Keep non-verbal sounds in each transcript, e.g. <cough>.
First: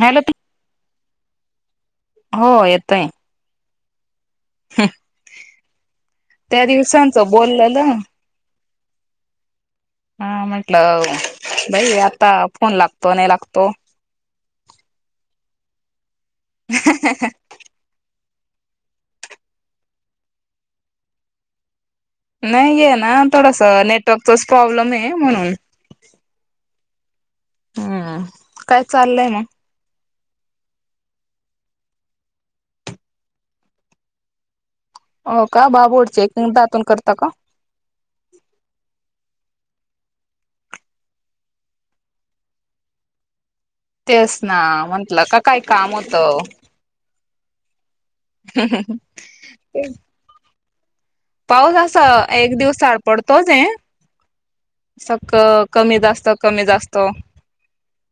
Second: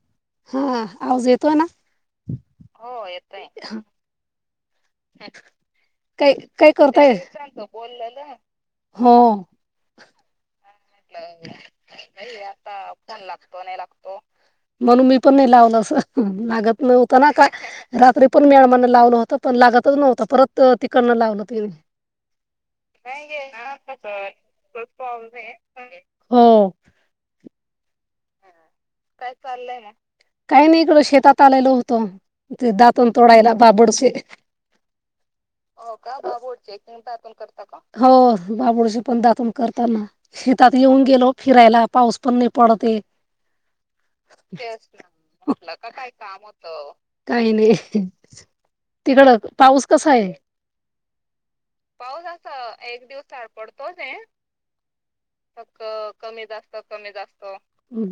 Hello हा आवाज येतोय ना हो येतय कय त्या काय करताय दिवसांचं बोललेलं हो हा म्हटलं बाई आता फोन लागतो नाही लागतो म्हणून मी पण नाही लावल अस लागत नव्हत ना काय रात्री पण मी अमन ला लावलं होत पण लागतच नव्हतं परत अ तिकडन लावलं तेनी नाहीये ना थोडस नेटवर्कचाच प्रॉब्लेम आहे म्हणून हो हम काय चाललंय काही नाही थोड शेतात आलेल होतो ते दातून तोडायला बाबडसे हो का बाबोडचे एक दातून करता का हो बाबोडशी पण दातून करतो ना शेतात येऊन गेलो फिरायला पाऊस पण नयी पडतंय तेच ना म्हंटलं क काय काम होतं काय नाही तिकड पाऊस कसा हाय पाऊस अस एक दिवसआड पडतोचये सक मग कमी जास्त कमी जास्त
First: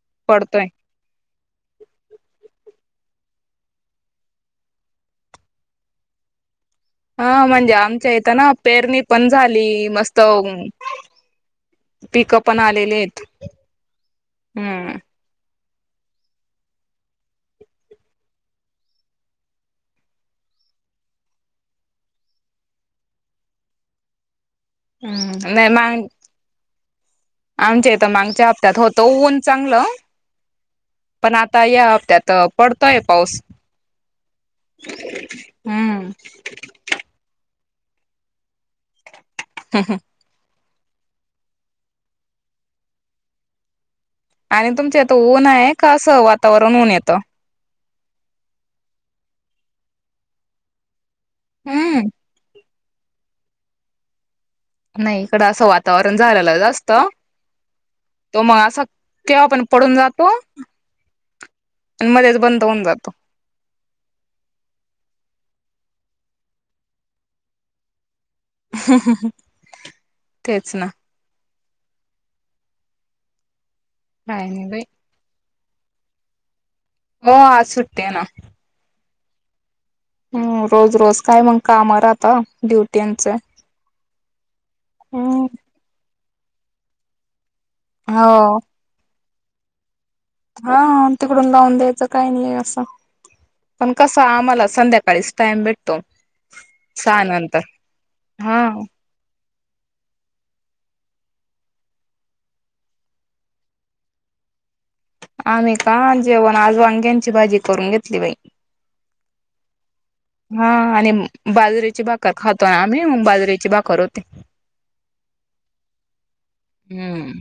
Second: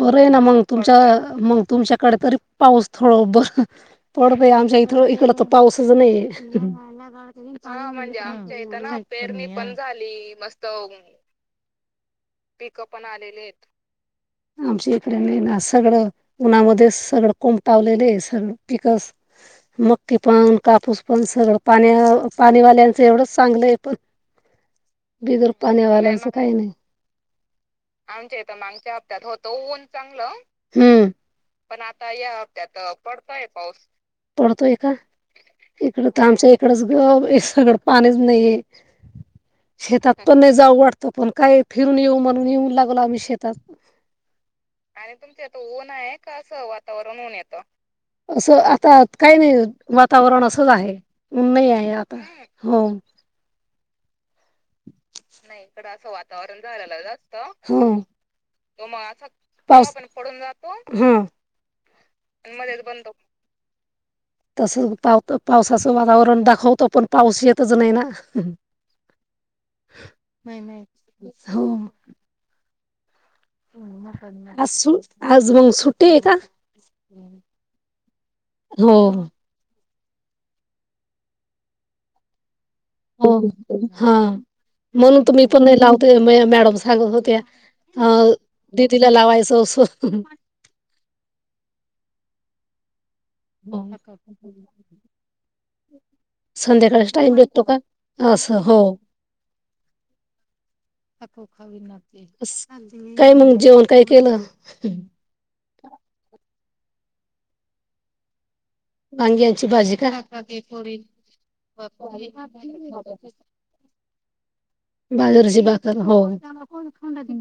बरंय ना मंग पडतोय तुमच्या अ मंग तुमच्या कर करीत थोडं पाऊस थोड ब पडतोय आमच्या इथ इकड तर पाऊसच नाही हा म्हणजे आमच्या ईथ ना पेरणी पण झाली मस्त पिकं पिक आलेली पण आहेत आलेले आहेत हम्म आमच्या इत ना सगळं उन्हामध्ये सगळं कोंब टावलेले आहे सगळं पिकस मक्के पण कापूस पण सगळं पाण्या पाणीवाल्यांचं एवढंच चांगलं आहे पण हा बिगर नाही मग <unintelligible> आमच्या इथं मागच्या हप्त्यात होतं ऊन चांगलं पण आता या पडतोय का इकड हम्म तर आमच्या इकडच हे सगळं पाणीच नाहीये शेतात पण नाही जाऊ वाटत पण काय फिरून येऊ म्हणून येऊन लागलो आम्ही शेतात आणि तुमच्या इथं ऊन आहे का असं वातावरण होऊन येतं असं आता काही नाही वातावरण असंच आहे ऊन नाहीये आहे हम्म आता हो नाही इकडं असं वातावरण झालेलंचं जास्त तो मग अस पाऊस पण पडून जातो हा आणि मध्येच बंद होऊन जातो तसं पाव पावसाचं वातावरण दाखवतो पण पाऊस येतच नाही ना हं हं ह नाही नाही हो काय नाही बाई आज आज मंग सुट्टी ये का हो आज सुट्टी ये ना हो हम रोज रोज काय मग का कामावर आता ड्युटी हो हा म्हणून तर हम्म मी पण नाही लावते मॅडम सांगत होत्या हो दीदीला लावायचं हा तिकडून लावून द्यायचं काही नाही असं पण कस आहे आम्हाला संध्याकाळीच टाइम भेटतो संध्याकाळीच सहा टाइम नंतर भेटतो का असं हा हो <inaudible> काय मंग जेवण काय केलं आम्ही का जेवण आज वांग्यांची भाजी करून घेतली बाई वांग्यांची भाजी का हा आणि बाजरीेची भाकर खातोय आम्ही बाजरीेची भाकर ते बाजाऱीची भाकर हो हम्म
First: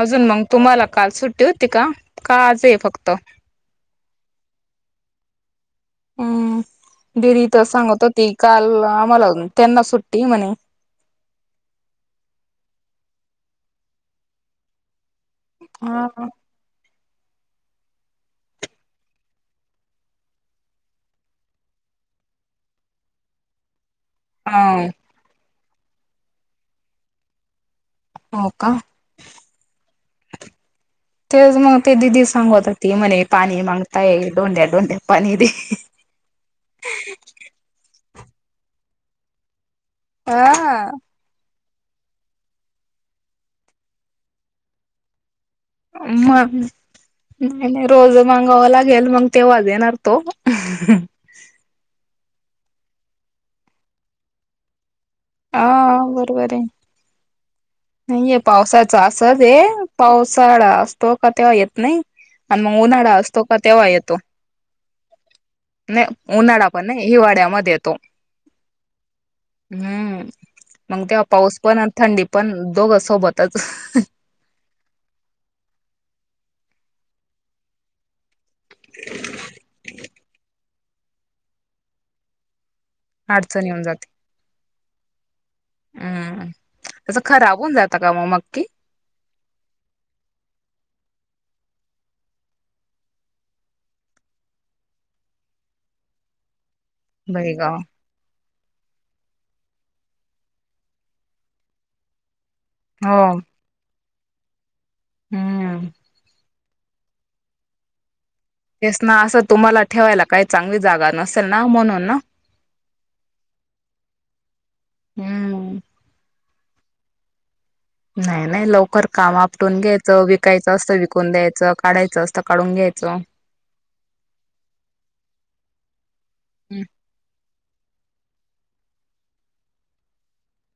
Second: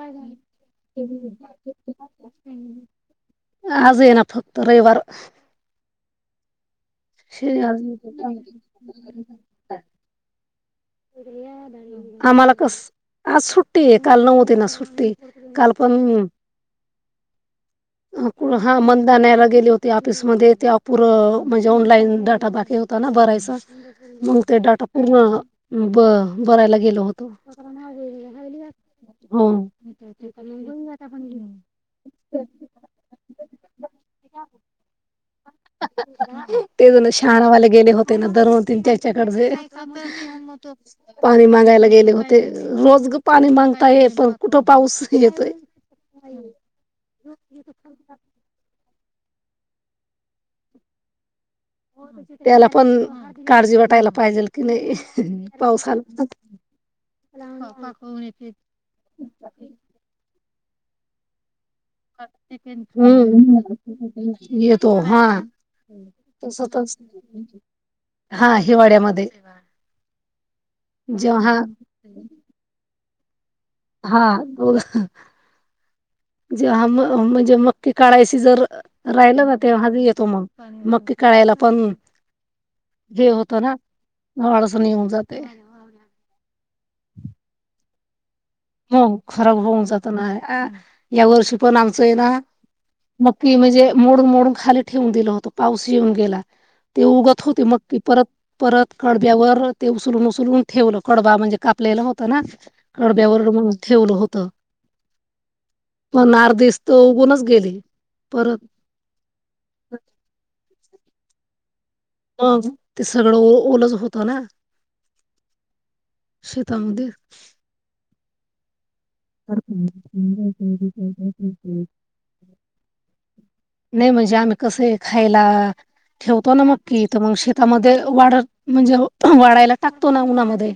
अजून मग तुम्हाला काल सुट्टी होती का का आज आहे फक्त आज ये ना फक्त रविवार हम्म दिदी तेच सांगत होती काल आम्हाला त्यांना सुट्टी आहे म्हणे आम्हाला कस आज सुट्टी आहे काल नव्हतीना सुट्टी काल पण हा <unintelligible> हा मनदानयला गेले होती ऑफिसमध्ये ते अपूर म्हणजे ऑनलाईन डाटा बाकी होता होता ना भरायचा मग ते हा डाटा पूर्ण ब भरायला गेलो होतो हो का हो <inaudible> तेचं मग ते दिदी सांगत होती म्हणे पाणी मांगतंय डोंड्या डोंड्या पाणी दे तेज शणावाले गेले होते ना दरन तीन चारच्याकडचे हा त पाणी मागायला गेले होते रोज पाणी मागता ये पण कुठं पाऊस येतोय म नाही नाही रोज मांगावं लागेल मग तेव्हा देणार तो त्याला पण काळजी वाटायला पाहिजेल की नाही हा पावसाला ह <inaudible> नाहीय पावसाच असच आहे पावसाळा असतो का तेव्हा येत नाही आणि मग उन्हाळा असतो का येतो हा न उन्हाळा पण तसच नाही हिवाळ्या मध्ये येतो हा हिवाळ्यामध्ये हम्म मग तेव्हा जेव्हा पाऊस पण थंडी पण दोघं सोबतच हां ज ज म्हणजे ते काळायशी जर राहिलं ना ते हजी येतो मग मकी काडायला पण हे होत अडचण ना. येऊन जाते आळस निघुन जातय. हम्म त्याच खराब होऊन जातं का मग हो खराब होऊन जात ना अ या वर्षी पण आमचं आहे ना मक्की म्हणजे मोडून मोडून खाली ठेवून दिलं होतं पाऊस येऊन गेला. ते उगत होते बहीगाव मग ते परत परत कडब्यावर ते उचलून उचलून ठेवलं, कडबा म्हणजे कापलेला होत ना. हो त्यावरन मग ठेवलं होत हम्म पण आर त उगुनच गेले परत तेच ना असं तुम्हांला ठेवायला काही चांगली जागा नसेल ना म्हणून मग ते सगळं ओ-ओलच होतं होत ना. हम्म शेतामध्ये. नाही नाही लवकर काम आपटून घ्यायचं, विकायचं असतं विकून द्यायचं, काढायचं असतं काढून घ्यायचं. नाही म्हणजे आम्ही कस आहे खायला ठेवतो ना मग कि मग शेतामध्ये वाळत म्हणजे वाळायला टाकतो ना उन्हामध्ये.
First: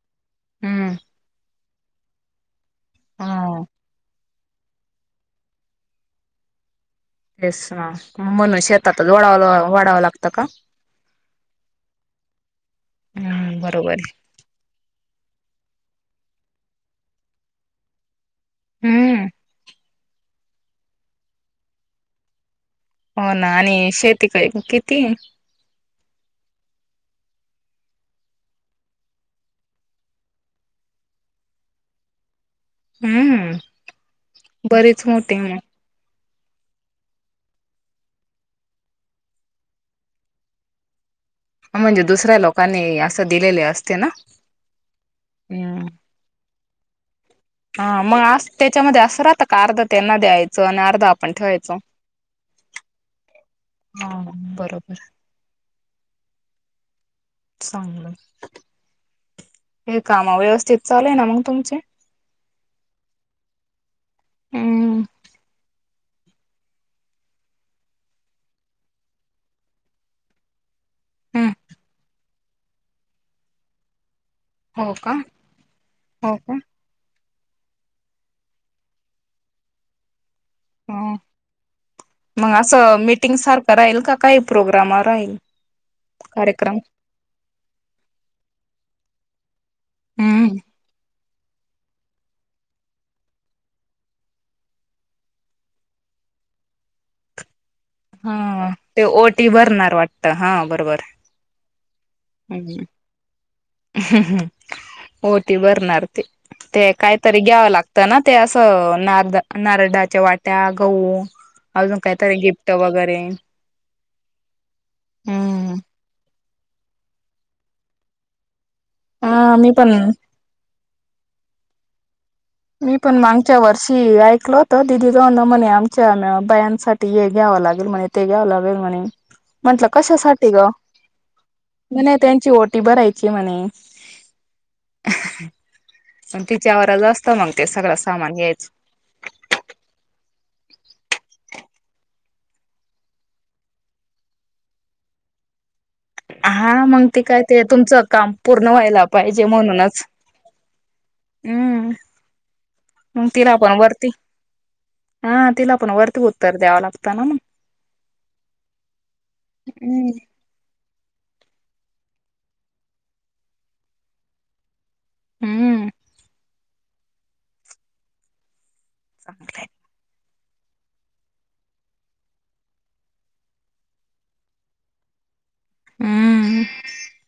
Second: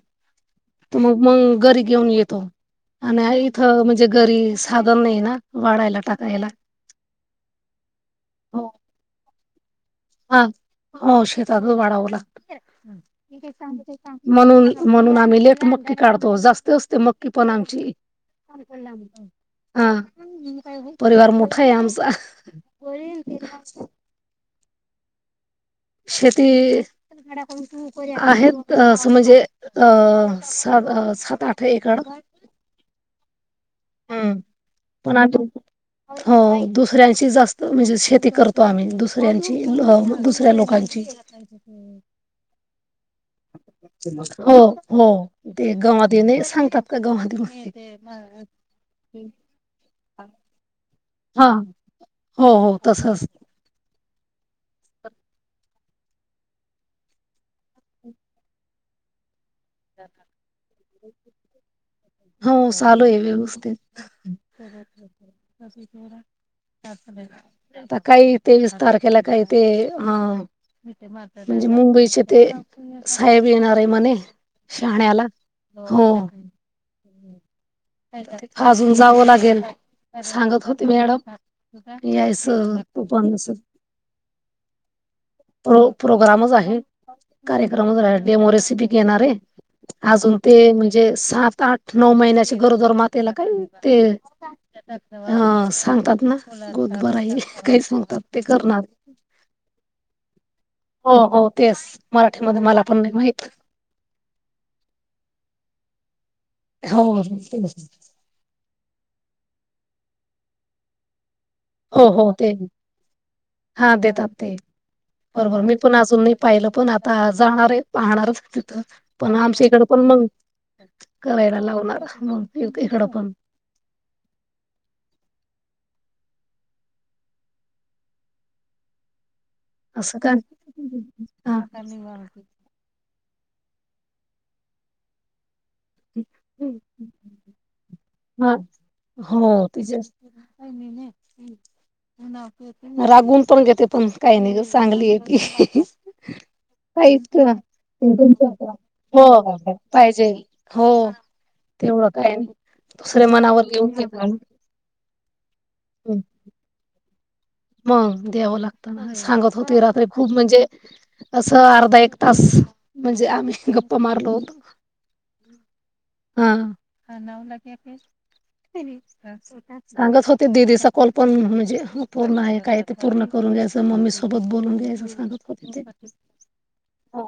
हम्म त मग मंग घरी घेऊन येत आणि हो इथं म्हणजे घरी साधन नाही ना वाळायला टाकायला. तेस ना म्हणून हो शेतात लोळाव लोळाव वाडावं लागतं हा का? हो शेतातल वाडाव लागत. हम्म बरोबर आहे म्हणून, म्हणून आम्ही लेट मक्की काढतो. जास्त असते मक्की पण आमची हम्म हां परिवार मोठा आहे आमचा. हो ना आणि शेती काय किती आहे? शेती आहेत असं म्हणजे अ सात सात, आठ एकर हम्म हम्म बरीच पण मोठे मग. <inaudible> हो दुसऱ्यांची जास्त म्हणजे शेती करतो आम्ही दुसऱ्यांची, दुसऱ्या लोकांची. मग म्हणजे दुसऱ्या लोकांनी असं दिलेले असते ना हो हो, ते हम्म गवात ये नई सांगतात. हा मग अस <unintelligible> त्याच्यामध्ये असं राहत का, अर्ध त्यांना द्यायचं आणि अर्ध हा ठेवायचं हो हो, तस अस हा बरोबर. चांगलं. हे कामा मग व्यवस्थित चालूय ना मग तुमचे? होव चालूय व्यवस्थित. हम्म आता काही तेवीस तारखेला काही ते ह. हम्म म्हणजे मुंबईचे ते, साहेब येणार आहे म्हणे. हो का शाहण्याला, हो. अजून जावं लागेल, सांगत होते ते हो मॅडम. यायच मग तू असं पण मीटिंग अस. सारखं राहील का काही प्रोग्राम राहील प्रो प्रोग्रामच कार्यक्रम आहे. कार्यक्रम वैगरे डेमो रेसिपी घेणारय, अजून हम्म ते म्हणजे सात आठ नऊ महिन्याच्या गरोदर मातेला काय ते ह सांगतात ना गोडभराई, काय सांग हा ते ओटी भरणार वाटत, हा बरोबर. हो हो तेच, मराठीमध्ये मला हम्म. पण नाही माहित. ओटी भरणार ते, ते हो, काहीतरी घ्यावं लागतं ना? ते असं नारद नारडाच्या वाट्या, गहू अजून हो हो काहीतरी ते गिफ्ट वगैरे हा देतात ते बरोबर हम्म. मी पण अजून नाही पाहिलं पण आता जाणार आहे पाहणारच तिथं पण हा आमच्या मी इकड पण मग. करायला लावणार. इक मी इकडं पण माय. आच्या वर्षी ऐकल होत दिदी दोन म्हणे आमच्या बायांसाठी हे घ्यावं लागेल म्हणे. ते घ्याव लागेल म्हणे म्हंटलं असं का कशासाठी ग? हां. म्हणे त्यांची ओट टी भरायची म्हणे. पण तिच्यावर आल असतं मग ते सगळं सामान हां, घ्यायचं. हो तेज <inaudible> रागवून पण घेते पण काही नाही ग चांगली आहे ती. हा मग ते काहीच काय का ते तुमचं काम पूर्ण व्हायला <inaudible> पाहिजे हो म्हणूनच पाहिजे. हो हम्म तेवढं काय नाही दुसर्या मग तिला मनावर पण येऊन वरती हा तिला पण वरती उत्तर द्यावं लागतं ना मग. द्याव लागत ना सांगत होते रात्री हम्म खूप म्हणजे असं अर्धा एक तास म्हणजे आम्ही गप्पा मारलो होतो. हम्म. ह हा नाव <inaudible> चांगलंय सांगत होते दिदीचा कॉल पण म्हणजे पूर्ण आहे काय ते पूर्ण करून घ्यायचं मम्मी सो सोबत बोलून घ्यायच सांगत होते ते हम्म हो.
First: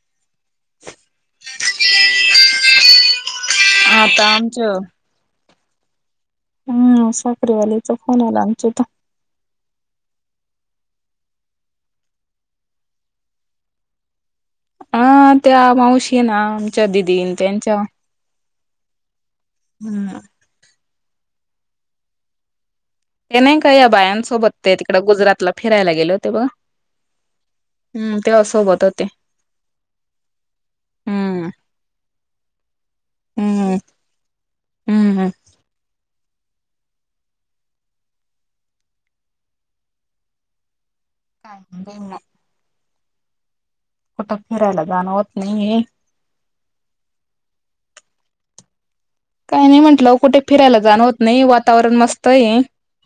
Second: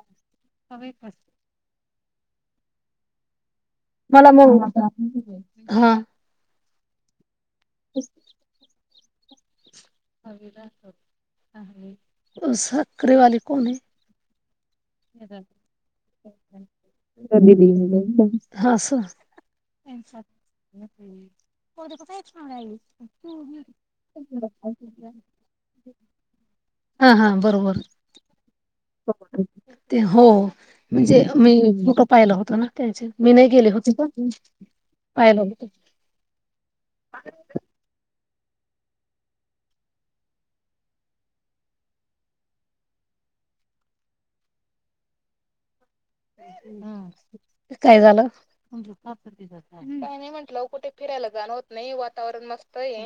आता मला म आमचं वाटत हा. हम् साखरवाल्याचा फोन आला आमच्या तर. साकरेवाले कोण आहे? <inaudible> हा त्या मावशी ना आमच्या दिदीन त्यांच्या हा आस. हम्म ते नाही ने काय या बायांसोबत तेल. इकडे गुजरातला फिरायला गेले होते बघ हा हा बरोबर हम्म तेव्हा सोबत होते. ते हो म्हणजे हम्म मी फोटो पाहिला होतो ना. मी नाही गेली हम्म होती का हम्म पाहिला हो <unintelligible> कुठं फिरायला जाणवत नाहीे काय झालं? का नाही म्हटलं कुठे फिरायला जाणं होत नाही वातावरण मस्त आहे.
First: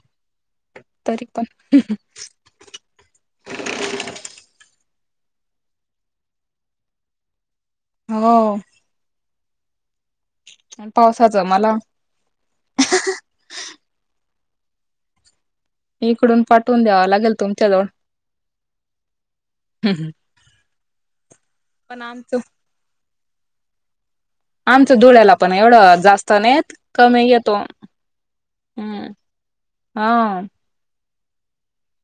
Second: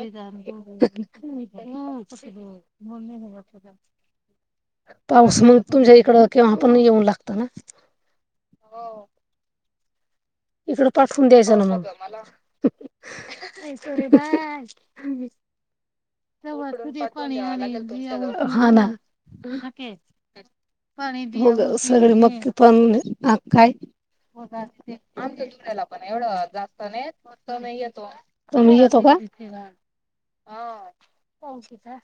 तरी पण <inaudible> <unintelligible> पाऊस मग तुमच्या इकडं केव्हा पण येऊन लागतो ना? हो. इकड पाठवून पावसाच द्यायचं ना मला मग? इकडून पाठवून द्यावा लागेल तुमच्या जवळ ह ना. पण सगळे आमचं मक्की पण काय आमचं धुळ्याला आमच्या पण जुलैला एवढं पण एवढ जास्त नाही जास्त कमी नाहीत येतो मी येतो त मी येतो हम्म का. हा. हो क का?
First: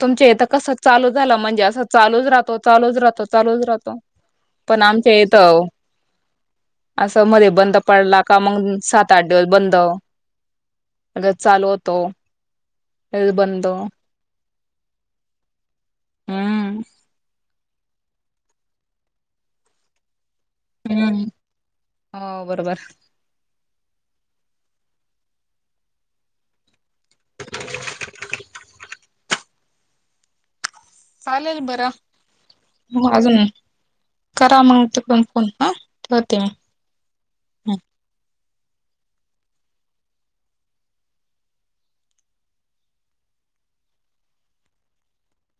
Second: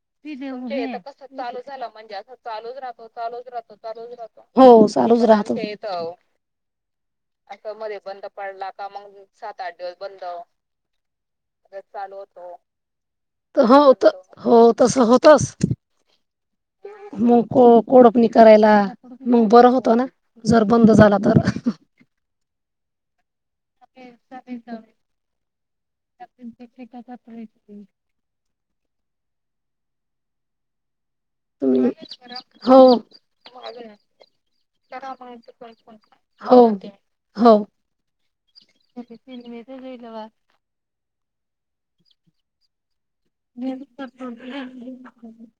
तुमच्या इथं कसं चालू झाला म्हणजे असं चालूच राहतो चालूच राहतो चालूच राहतो. हो पण आमच्या चालूच राहत. इथं असं मध्ये बंद पडला का मग सात आठ दिवस बंद. अगर चालू होतो नि बंद. हो त हो तस होतस हम्म मागं. को कोळपणी करायला मग बरं होतो ना जर बंद झाला हम्म तर. हो बरोबर. <inaudible> <inaudible> चालेल बरं <unintelligible> हो अजून करा मग तिकडून फोन हा ठेवते मी. <unintelligible> हो हो <unintelligible> <unintelligible>